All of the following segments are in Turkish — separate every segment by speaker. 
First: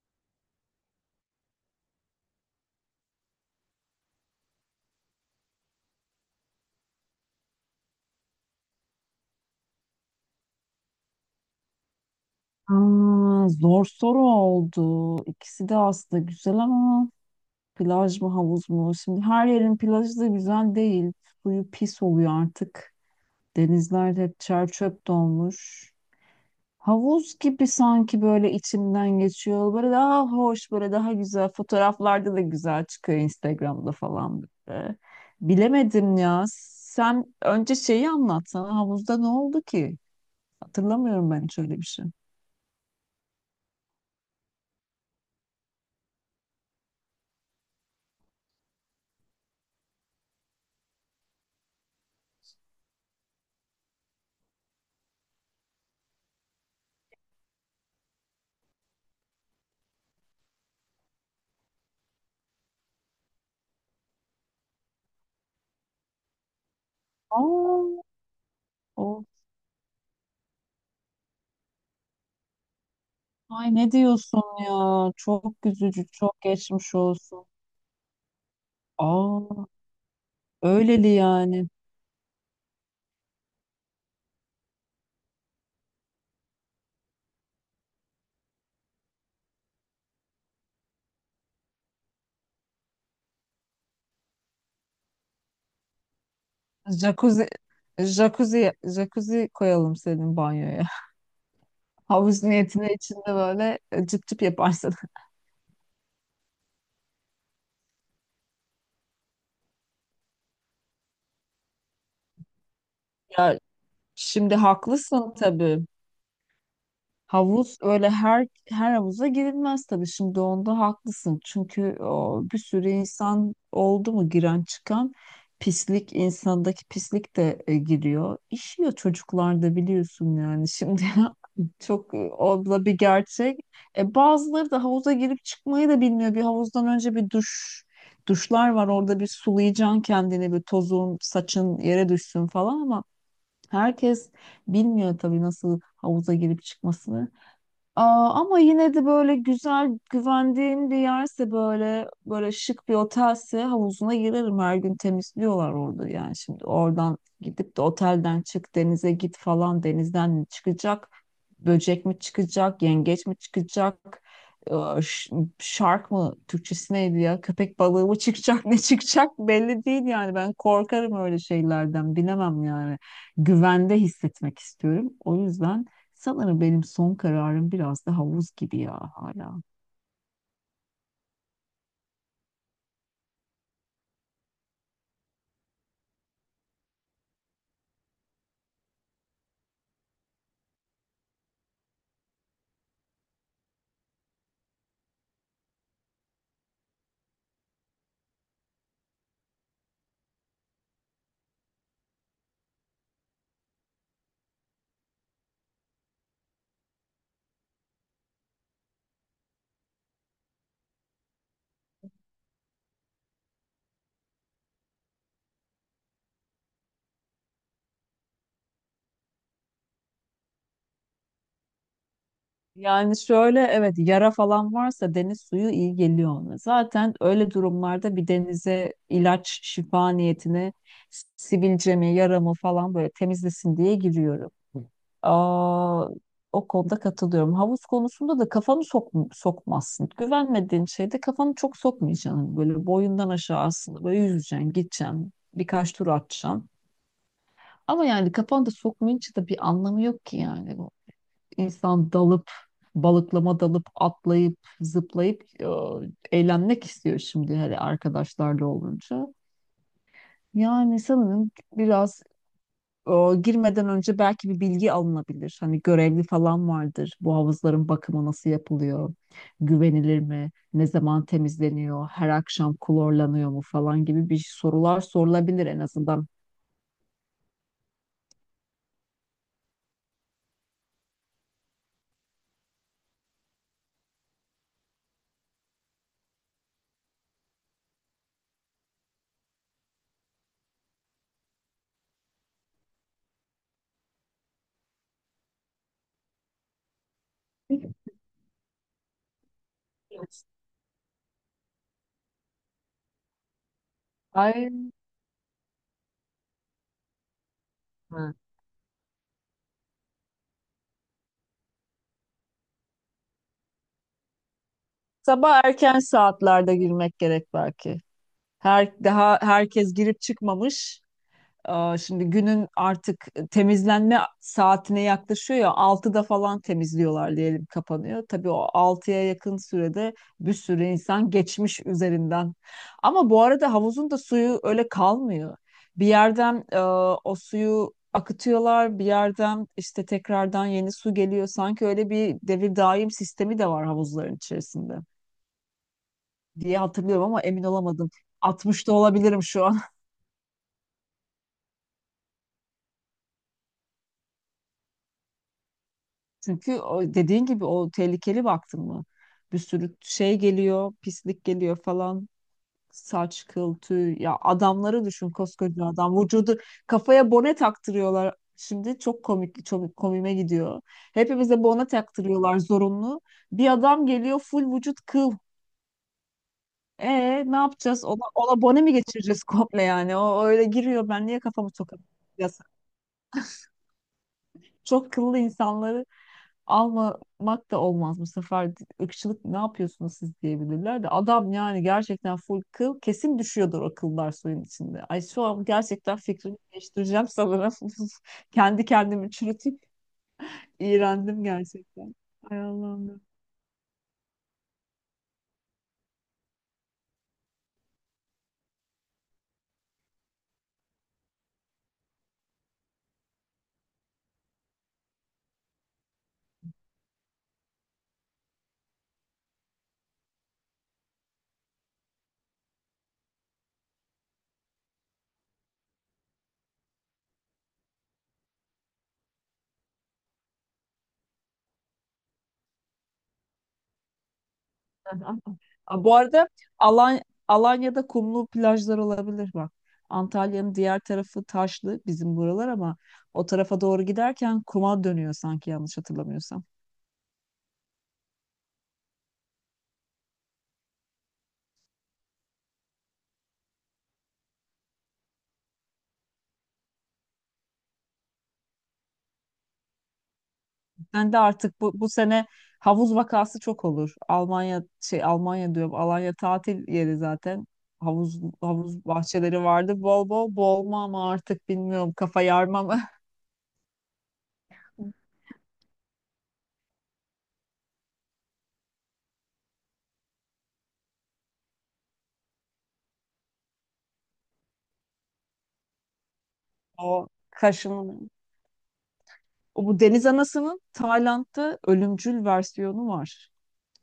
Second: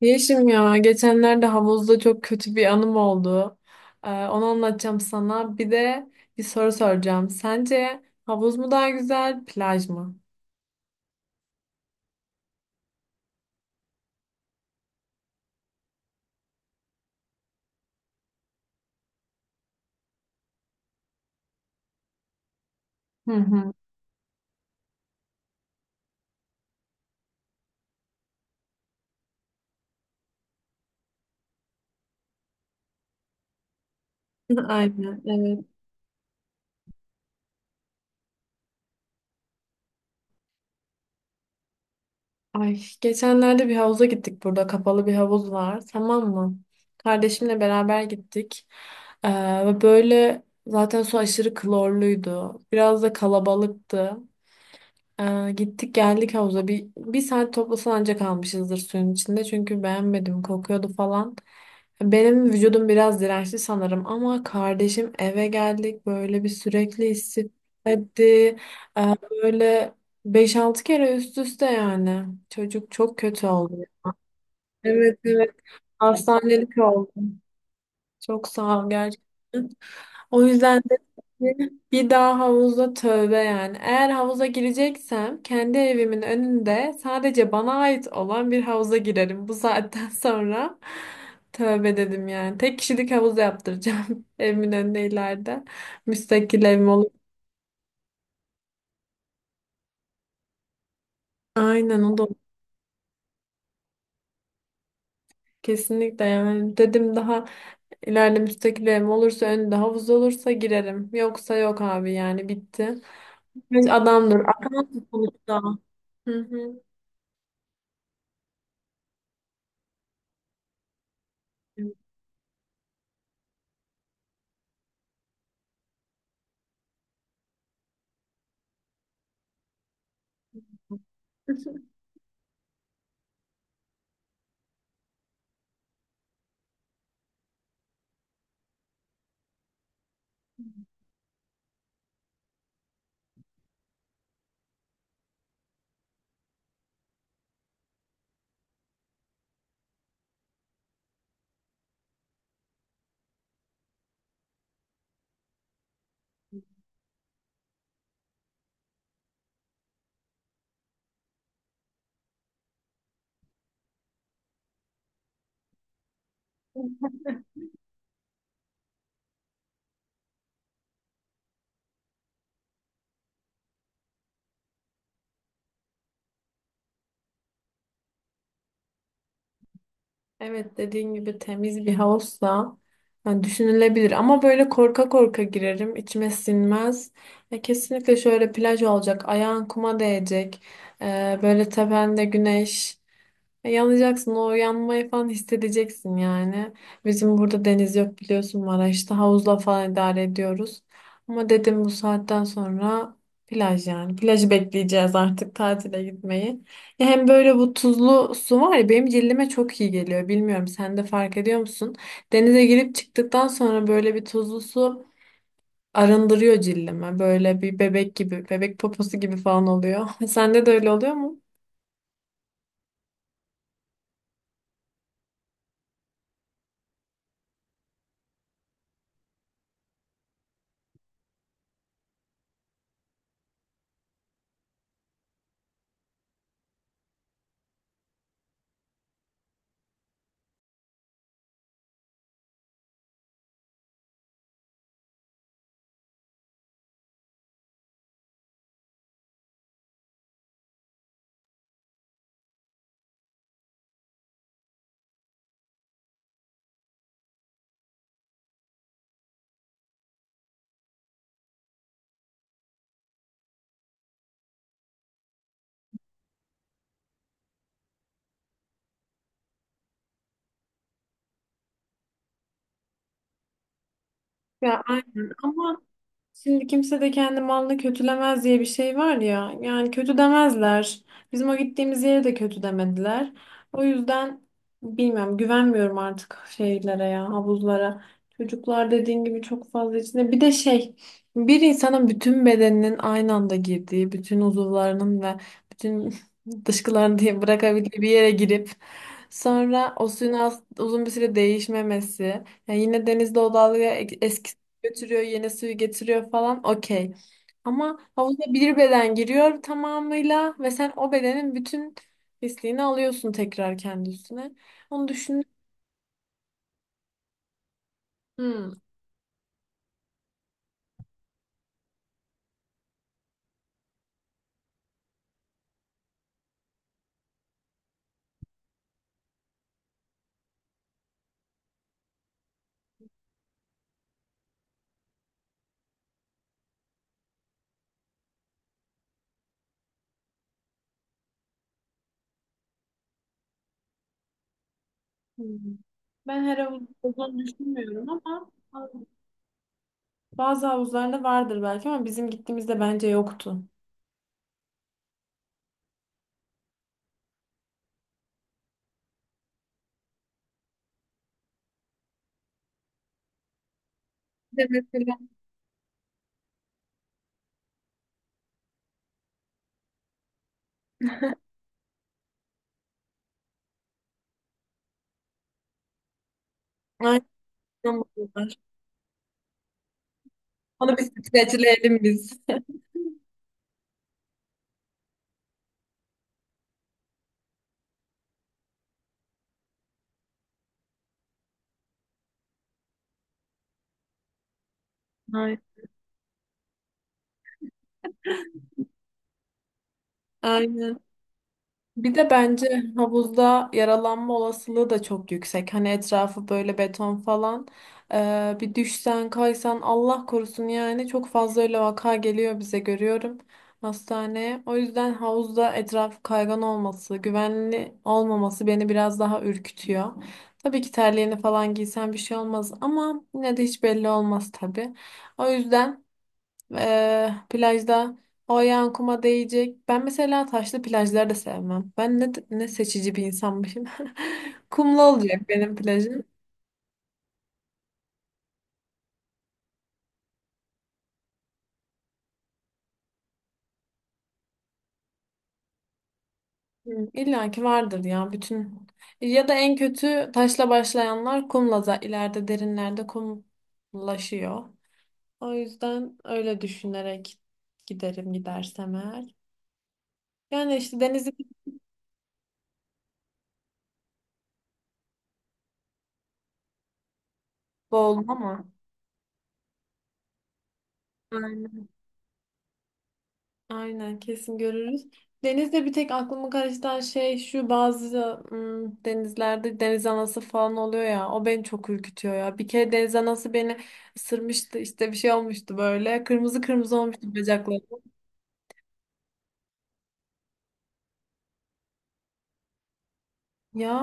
Speaker 1: Yeşim ya geçenlerde havuzda çok kötü bir anım oldu. Onu anlatacağım sana. Bir de bir soru soracağım. Sence havuz mu daha güzel, plaj mı?
Speaker 2: Zor soru oldu. İkisi de aslında güzel ama plaj mı havuz mu? Şimdi her yerin plajı da güzel değil. Suyu pis oluyor artık.
Speaker 1: Hı hı.
Speaker 2: Denizler hep çer çöp dolmuş. Havuz gibi sanki böyle içimden geçiyor. Böyle daha hoş, böyle daha güzel. Fotoğraflarda da güzel çıkıyor Instagram'da falan böyle.
Speaker 1: Aynen, evet.
Speaker 2: Bilemedim ya. Sen önce şeyi anlatsana. Havuzda ne oldu ki? Hatırlamıyorum ben hiç öyle bir şey.
Speaker 1: Ay, geçenlerde bir havuza gittik burada. Kapalı bir havuz var, tamam mı? Kardeşimle beraber gittik. Ve böyle zaten su aşırı klorluydu. Biraz da kalabalıktı. Gittik geldik havuza. Bir saat toplasan ancak kalmışızdır suyun içinde. Çünkü beğenmedim. Kokuyordu falan. Benim vücudum biraz dirençli sanırım. Ama kardeşim eve geldik. Böyle bir sürekli
Speaker 2: Aa,
Speaker 1: hissetti.
Speaker 2: o
Speaker 1: Böyle beş altı kere üst üste yani. Çocuk çok kötü
Speaker 2: Ay,
Speaker 1: oldu.
Speaker 2: ne diyorsun ya?
Speaker 1: Evet, evet.
Speaker 2: Çok üzücü, çok
Speaker 1: Hastanelik
Speaker 2: geçmiş
Speaker 1: oldu.
Speaker 2: olsun.
Speaker 1: Çok sağ ol gerçekten.
Speaker 2: Aa,
Speaker 1: O yüzden de
Speaker 2: Öyleli yani.
Speaker 1: bir daha havuza tövbe yani. Eğer havuza gireceksem kendi evimin önünde sadece bana ait olan bir havuza girerim. Bu saatten sonra tövbe dedim yani. Tek kişilik havuz yaptıracağım evimin önüne ileride. Müstakil evim olur.
Speaker 2: Jacuzzi, jacuzzi jacuzzi koyalım senin banyoya.
Speaker 1: Aynen, o da olur.
Speaker 2: Havuz niyetine içinde böyle cıp cıp yaparsın.
Speaker 1: Kesinlikle yani. Dedim daha ileride müstakil evim olursa önünde havuz olursa girerim. Yoksa yok abi yani bitti.
Speaker 2: Ya
Speaker 1: Adamdır.
Speaker 2: şimdi
Speaker 1: Akıllı
Speaker 2: haklısın
Speaker 1: da.
Speaker 2: tabii.
Speaker 1: Hı
Speaker 2: Havuz öyle her havuza girilmez tabii. Şimdi onda haklısın. Çünkü o, bir sürü insan oldu mu giren çıkan pislik, insandaki pislik de giriyor. İşiyor çocuklarda, biliyorsun yani. Şimdi
Speaker 1: hı.
Speaker 2: çok o da bir gerçek. Bazıları da havuza girip çıkmayı da bilmiyor. Bir havuzdan önce bir duşlar var. Orada bir sulayacaksın kendini, bir tozun, saçın yere düşsün falan ama herkes bilmiyor tabii nasıl havuza girip çıkmasını. Ama yine de böyle güzel güvendiğim bir yerse, böyle böyle şık bir otelse, havuzuna girerim. Her gün temizliyorlar orada yani. Şimdi oradan gidip de otelden çık, denize git falan, denizden mi çıkacak, böcek mi çıkacak, yengeç mi çıkacak, Ee, ş- shark mı, Türkçesi neydi ya, köpek balığı mı çıkacak? Ne çıkacak belli değil yani. Ben korkarım öyle şeylerden, bilemem yani. Güvende hissetmek istiyorum, o yüzden sanırım benim son kararım biraz da havuz gibi ya hala.
Speaker 1: Evet, dediğin gibi temiz bir havuzsa yani düşünülebilir ama böyle korka korka girerim, içime sinmez. E, kesinlikle şöyle plaj olacak, ayağın kuma değecek. E, böyle tepende güneş, yanacaksın, o yanmayı falan hissedeceksin yani. Bizim burada deniz yok, biliyorsun, Maraş'ta havuzla falan idare ediyoruz. Ama dedim bu saatten sonra plaj yani. Plajı bekleyeceğiz artık, tatile gitmeyi. Ya hem böyle bu tuzlu su var ya, benim cildime çok iyi geliyor. Bilmiyorum, sen de fark ediyor musun? Denize girip çıktıktan sonra böyle bir tuzlu su arındırıyor cildime. Böyle bir bebek gibi, bebek poposu gibi falan oluyor. Sende de öyle oluyor mu?
Speaker 2: Yani şöyle, evet, yara falan varsa deniz suyu iyi geliyor ona. Zaten öyle durumlarda bir denize ilaç şifa niyetine sivilcemi, yaramı falan böyle temizlesin diye giriyorum. Aa, O konuda katılıyorum. Havuz konusunda da kafanı sok sokmazsın. Güvenmediğin şeyde kafanı çok sokmayacaksın. Böyle boyundan aşağı aslında böyle yüzeceksin, gideceksin, birkaç tur atacaksın. Ama yani kafanda sokmayınca da bir anlamı yok ki yani bu. İnsan dalıp, Balıklama dalıp, atlayıp, zıplayıp eğlenmek istiyor şimdi, hele arkadaşlarla olunca. Yani sanırım biraz, e, girmeden önce belki bir bilgi alınabilir. Hani görevli falan vardır. Bu havuzların bakımı nasıl yapılıyor? Güvenilir mi? Ne zaman temizleniyor? Her akşam klorlanıyor mu falan gibi bir
Speaker 1: Ya
Speaker 2: sorular
Speaker 1: aynen
Speaker 2: sorulabilir en
Speaker 1: ama
Speaker 2: azından.
Speaker 1: şimdi kimse de kendi malını kötülemez diye bir şey var ya. Yani kötü demezler. Bizim o gittiğimiz yere de kötü demediler. O yüzden bilmiyorum, güvenmiyorum artık şeylere ya, havuzlara. Çocuklar dediğin gibi çok fazla içinde. Bir de şey, bir insanın bütün bedeninin aynı anda girdiği, bütün uzuvlarının ve bütün dışkılarını diye bırakabildiği bir yere girip sonra o suyun uzun bir süre değişmemesi. Yani yine denizde o dalga eski suyu
Speaker 2: Ay.
Speaker 1: götürüyor, yeni suyu getiriyor falan. Okey. Ama havuza bir beden giriyor tamamıyla ve sen o bedenin bütün pisliğini alıyorsun tekrar kendi üstüne. Onu düşün.
Speaker 2: Sabah erken saatlerde girmek gerek belki.
Speaker 1: Hmm.
Speaker 2: Her daha herkes girip çıkmamış. Şimdi günün artık temizlenme saatine yaklaşıyor ya, 6'da falan temizliyorlar diyelim, kapanıyor. Tabii o altıya yakın sürede bir sürü insan geçmiş üzerinden. Ama bu arada havuzun da suyu öyle kalmıyor. Bir yerden o suyu akıtıyorlar, bir yerden işte tekrardan yeni su geliyor. Sanki öyle bir devir daim sistemi de var havuzların içerisinde
Speaker 1: Hmm. Ben her
Speaker 2: diye
Speaker 1: havuzda
Speaker 2: hatırlıyorum,
Speaker 1: olduğunu
Speaker 2: ama emin
Speaker 1: düşünmüyorum
Speaker 2: olamadım.
Speaker 1: ama
Speaker 2: Altmış da olabilirim şu an.
Speaker 1: bazı havuzlarda vardır belki, ama bizim gittiğimizde bence yoktu.
Speaker 2: Çünkü o dediğin gibi o tehlikeli, baktın mı? Bir sürü şey geliyor, pislik geliyor falan. Saç, kıl, tüy. Ya
Speaker 1: Bir de
Speaker 2: adamları
Speaker 1: mesela
Speaker 2: düşün, koskoca adam. Vücudu kafaya bone taktırıyorlar. Şimdi çok komik, çok komime gidiyor. Hepimize bone taktırıyorlar zorunlu. Bir adam geliyor full vücut kıl. E, ne yapacağız? Ona,
Speaker 1: aynen.
Speaker 2: ona bone mi geçireceğiz komple yani? O öyle
Speaker 1: Onu bir
Speaker 2: giriyor. Ben niye kafamı
Speaker 1: streçleyelim
Speaker 2: sokamıyorum?
Speaker 1: biz.
Speaker 2: Çok kıllı insanları almamak da olmaz bu sefer, ırkçılık, ne yapıyorsunuz siz diyebilirler. De adam yani gerçekten full kıl, kesin düşüyordur o kıllar suyun içinde. Ay şu
Speaker 1: Ay-
Speaker 2: an gerçekten fikrimi değiştireceğim sanırım. Kendi kendimi çürütüp
Speaker 1: aynen.
Speaker 2: iğrendim
Speaker 1: Bir
Speaker 2: gerçekten.
Speaker 1: de
Speaker 2: Ay
Speaker 1: bence
Speaker 2: Allah'ım ya.
Speaker 1: havuzda yaralanma olasılığı da çok yüksek. Hani etrafı böyle beton falan. Bir düşsen kaysan Allah korusun, yani çok fazla öyle vaka geliyor bize, görüyorum hastaneye. O yüzden havuzda etrafı kaygan olması, güvenli olmaması beni biraz daha ürkütüyor. Tabii ki terliğini falan giysen bir şey olmaz ama yine de hiç belli olmaz tabii. O yüzden... plajda o ayağın kuma değecek. Ben mesela taşlı plajları da sevmem. Ben ne seçici bir insanmışım. Kumlu olacak benim
Speaker 2: Bu
Speaker 1: plajım.
Speaker 2: arada Alan Alanya'da kumlu plajlar olabilir bak. Antalya'nın diğer tarafı taşlı, bizim buralar, ama o tarafa doğru giderken kuma dönüyor sanki, yanlış hatırlamıyorsam.
Speaker 1: Hı, İlla ki vardır ya bütün. Ya da en kötü taşla başlayanlar kumla da ileride derinlerde kumlaşıyor. O yüzden öyle düşünerek giderim, gidersem eğer. Yani işte denizi
Speaker 2: Ben de artık bu sene havuz vakası çok olur. Almanya, şey, Almanya diyorum. Alanya tatil yeri zaten.
Speaker 1: boğuldum ama.
Speaker 2: Havuz bahçeleri vardı. Bol bol boğulma, ama artık bilmiyorum, kafa yarma mı?
Speaker 1: Aynen, kesin görürüz. Denizde bir tek aklımı karıştıran şey şu: bazı denizlerde deniz anası falan oluyor ya, o beni çok ürkütüyor ya. Bir kere deniz anası beni ısırmıştı işte, bir şey olmuştu, böyle kırmızı kırmızı
Speaker 2: O
Speaker 1: olmuştu bacakları.
Speaker 2: kaşın O Bu deniz anasının Tayland'da ölümcül versiyonu var.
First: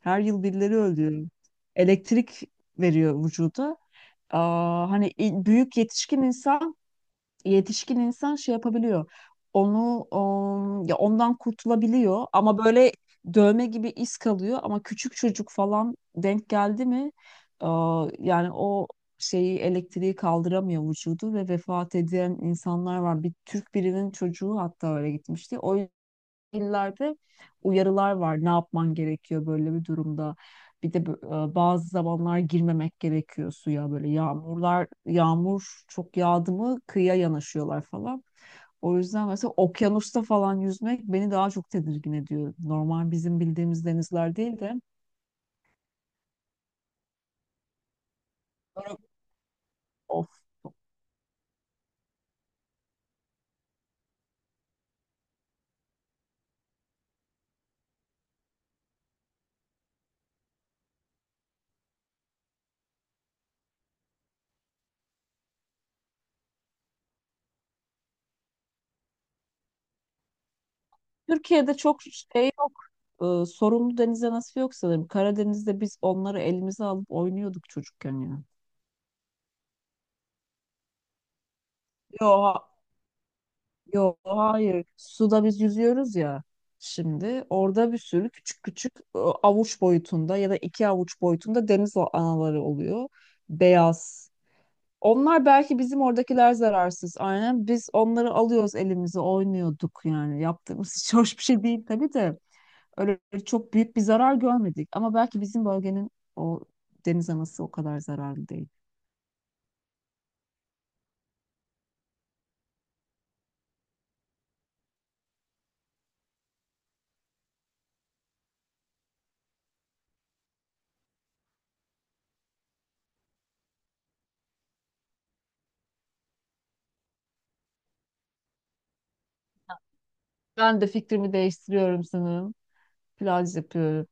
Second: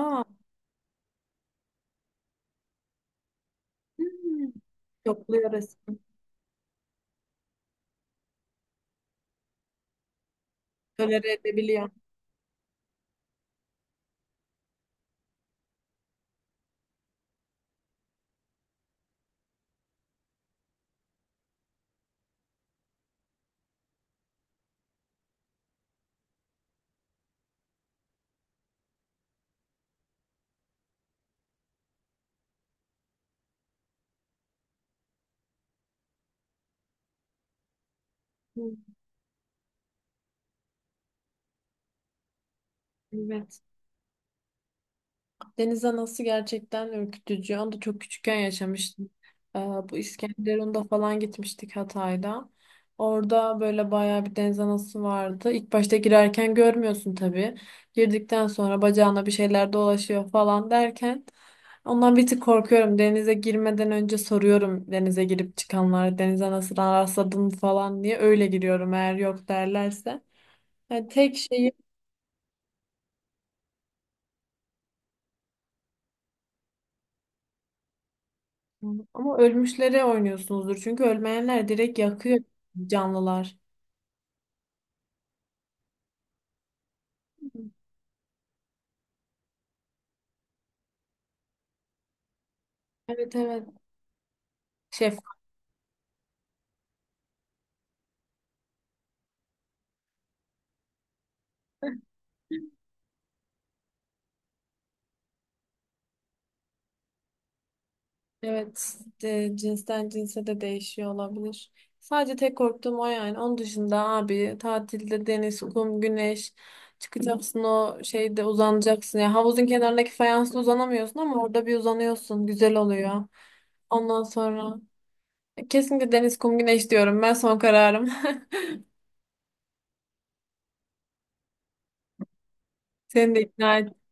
Speaker 2: Her yıl birileri öldürüyor. Elektrik veriyor vücuda.
Speaker 1: hmm. Yokluyor
Speaker 2: Büyük
Speaker 1: resmen.
Speaker 2: yetişkin insan şey yapabiliyor. Onu o, Ya
Speaker 1: Tolere
Speaker 2: ondan
Speaker 1: edebiliyor.
Speaker 2: kurtulabiliyor, ama böyle dövme gibi iz kalıyor. Ama küçük çocuk falan denk geldi mi, yani o şeyi, elektriği kaldıramıyor vücudu ve vefat eden insanlar var. Bir Türk birinin çocuğu hatta öyle gitmişti. O illerde uyarılar var. Ne yapman gerekiyor böyle bir durumda? Bir de bazı zamanlar girmemek gerekiyor suya. Böyle yağmur çok yağdı mı kıyıya yanaşıyorlar falan.
Speaker 1: Hı,
Speaker 2: O yüzden mesela okyanusta falan yüzmek beni daha çok tedirgin ediyor. Normal bizim
Speaker 1: evet.
Speaker 2: bildiğimiz denizler değil de.
Speaker 1: Deniz anası gerçekten ürkütücü. Onu da çok küçükken
Speaker 2: Böyle-
Speaker 1: yaşamıştım. Bu
Speaker 2: Of.
Speaker 1: İskenderun'da falan gitmiştik, Hatay'da. Orada böyle bayağı bir deniz anası vardı. İlk başta girerken görmüyorsun tabii. Girdikten sonra bacağına bir şeyler dolaşıyor falan derken ondan bir tık korkuyorum. Denize girmeden önce soruyorum denize girip çıkanlara, deniz anasına rastladın mı falan diye. Öyle giriyorum eğer yok derlerse. Yani tek şeyi
Speaker 2: Türkiye'de çok şey yok, sorunlu deniz anası yok sanırım. Karadeniz'de biz onları elimize alıp oynuyorduk çocukken ya.
Speaker 1: ama ölmüşlere oynuyorsunuzdur. Çünkü ölmeyenler direkt yakıyor
Speaker 2: Yok
Speaker 1: canlılar.
Speaker 2: Yok hayır. Suda biz yüzüyoruz ya şimdi. Orada bir sürü küçük küçük avuç boyutunda ya da iki avuç boyutunda anaları oluyor.
Speaker 1: Evet, evet.
Speaker 2: Beyaz.
Speaker 1: Şef.
Speaker 2: Onlar, belki bizim oradakiler zararsız. Aynen. Biz onları alıyoruz elimize, oynuyorduk yani. Yaptığımız hiç hoş bir şey değil tabii de. Öyle çok büyük bir zarar görmedik. Ama belki bizim bölgenin o deniz anası o kadar zararlı değil.
Speaker 1: Evet. E, cinsten cinse de değişiyor olabilir. Sadece tek korktuğum o yani. Onun dışında abi tatilde deniz, kum, güneş, çıkacaksın o şeyde uzanacaksın. Ya havuzun kenarındaki fayansla uzanamıyorsun ama orada bir uzanıyorsun. Güzel oluyor. Ondan sonra kesinlikle deniz, kum, güneş diyorum. Ben son kararım.
Speaker 2: Ben de fikrimi değiştiriyorum sanırım.
Speaker 1: Seni de
Speaker 2: Plaj
Speaker 1: ikna.
Speaker 2: yapıyorum.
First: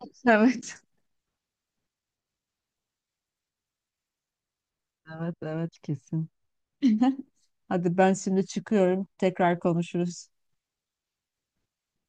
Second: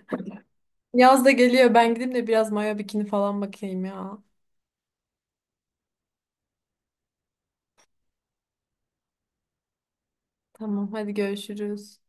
Speaker 2: Evet.
Speaker 1: Yaz da geliyor. Ben gideyim de biraz mayo bikini falan bakayım ya.
Speaker 2: Evet, evet kesin. Hadi ben şimdi çıkıyorum. Tekrar konuşuruz.
Speaker 1: Tamam, hadi görüşürüz.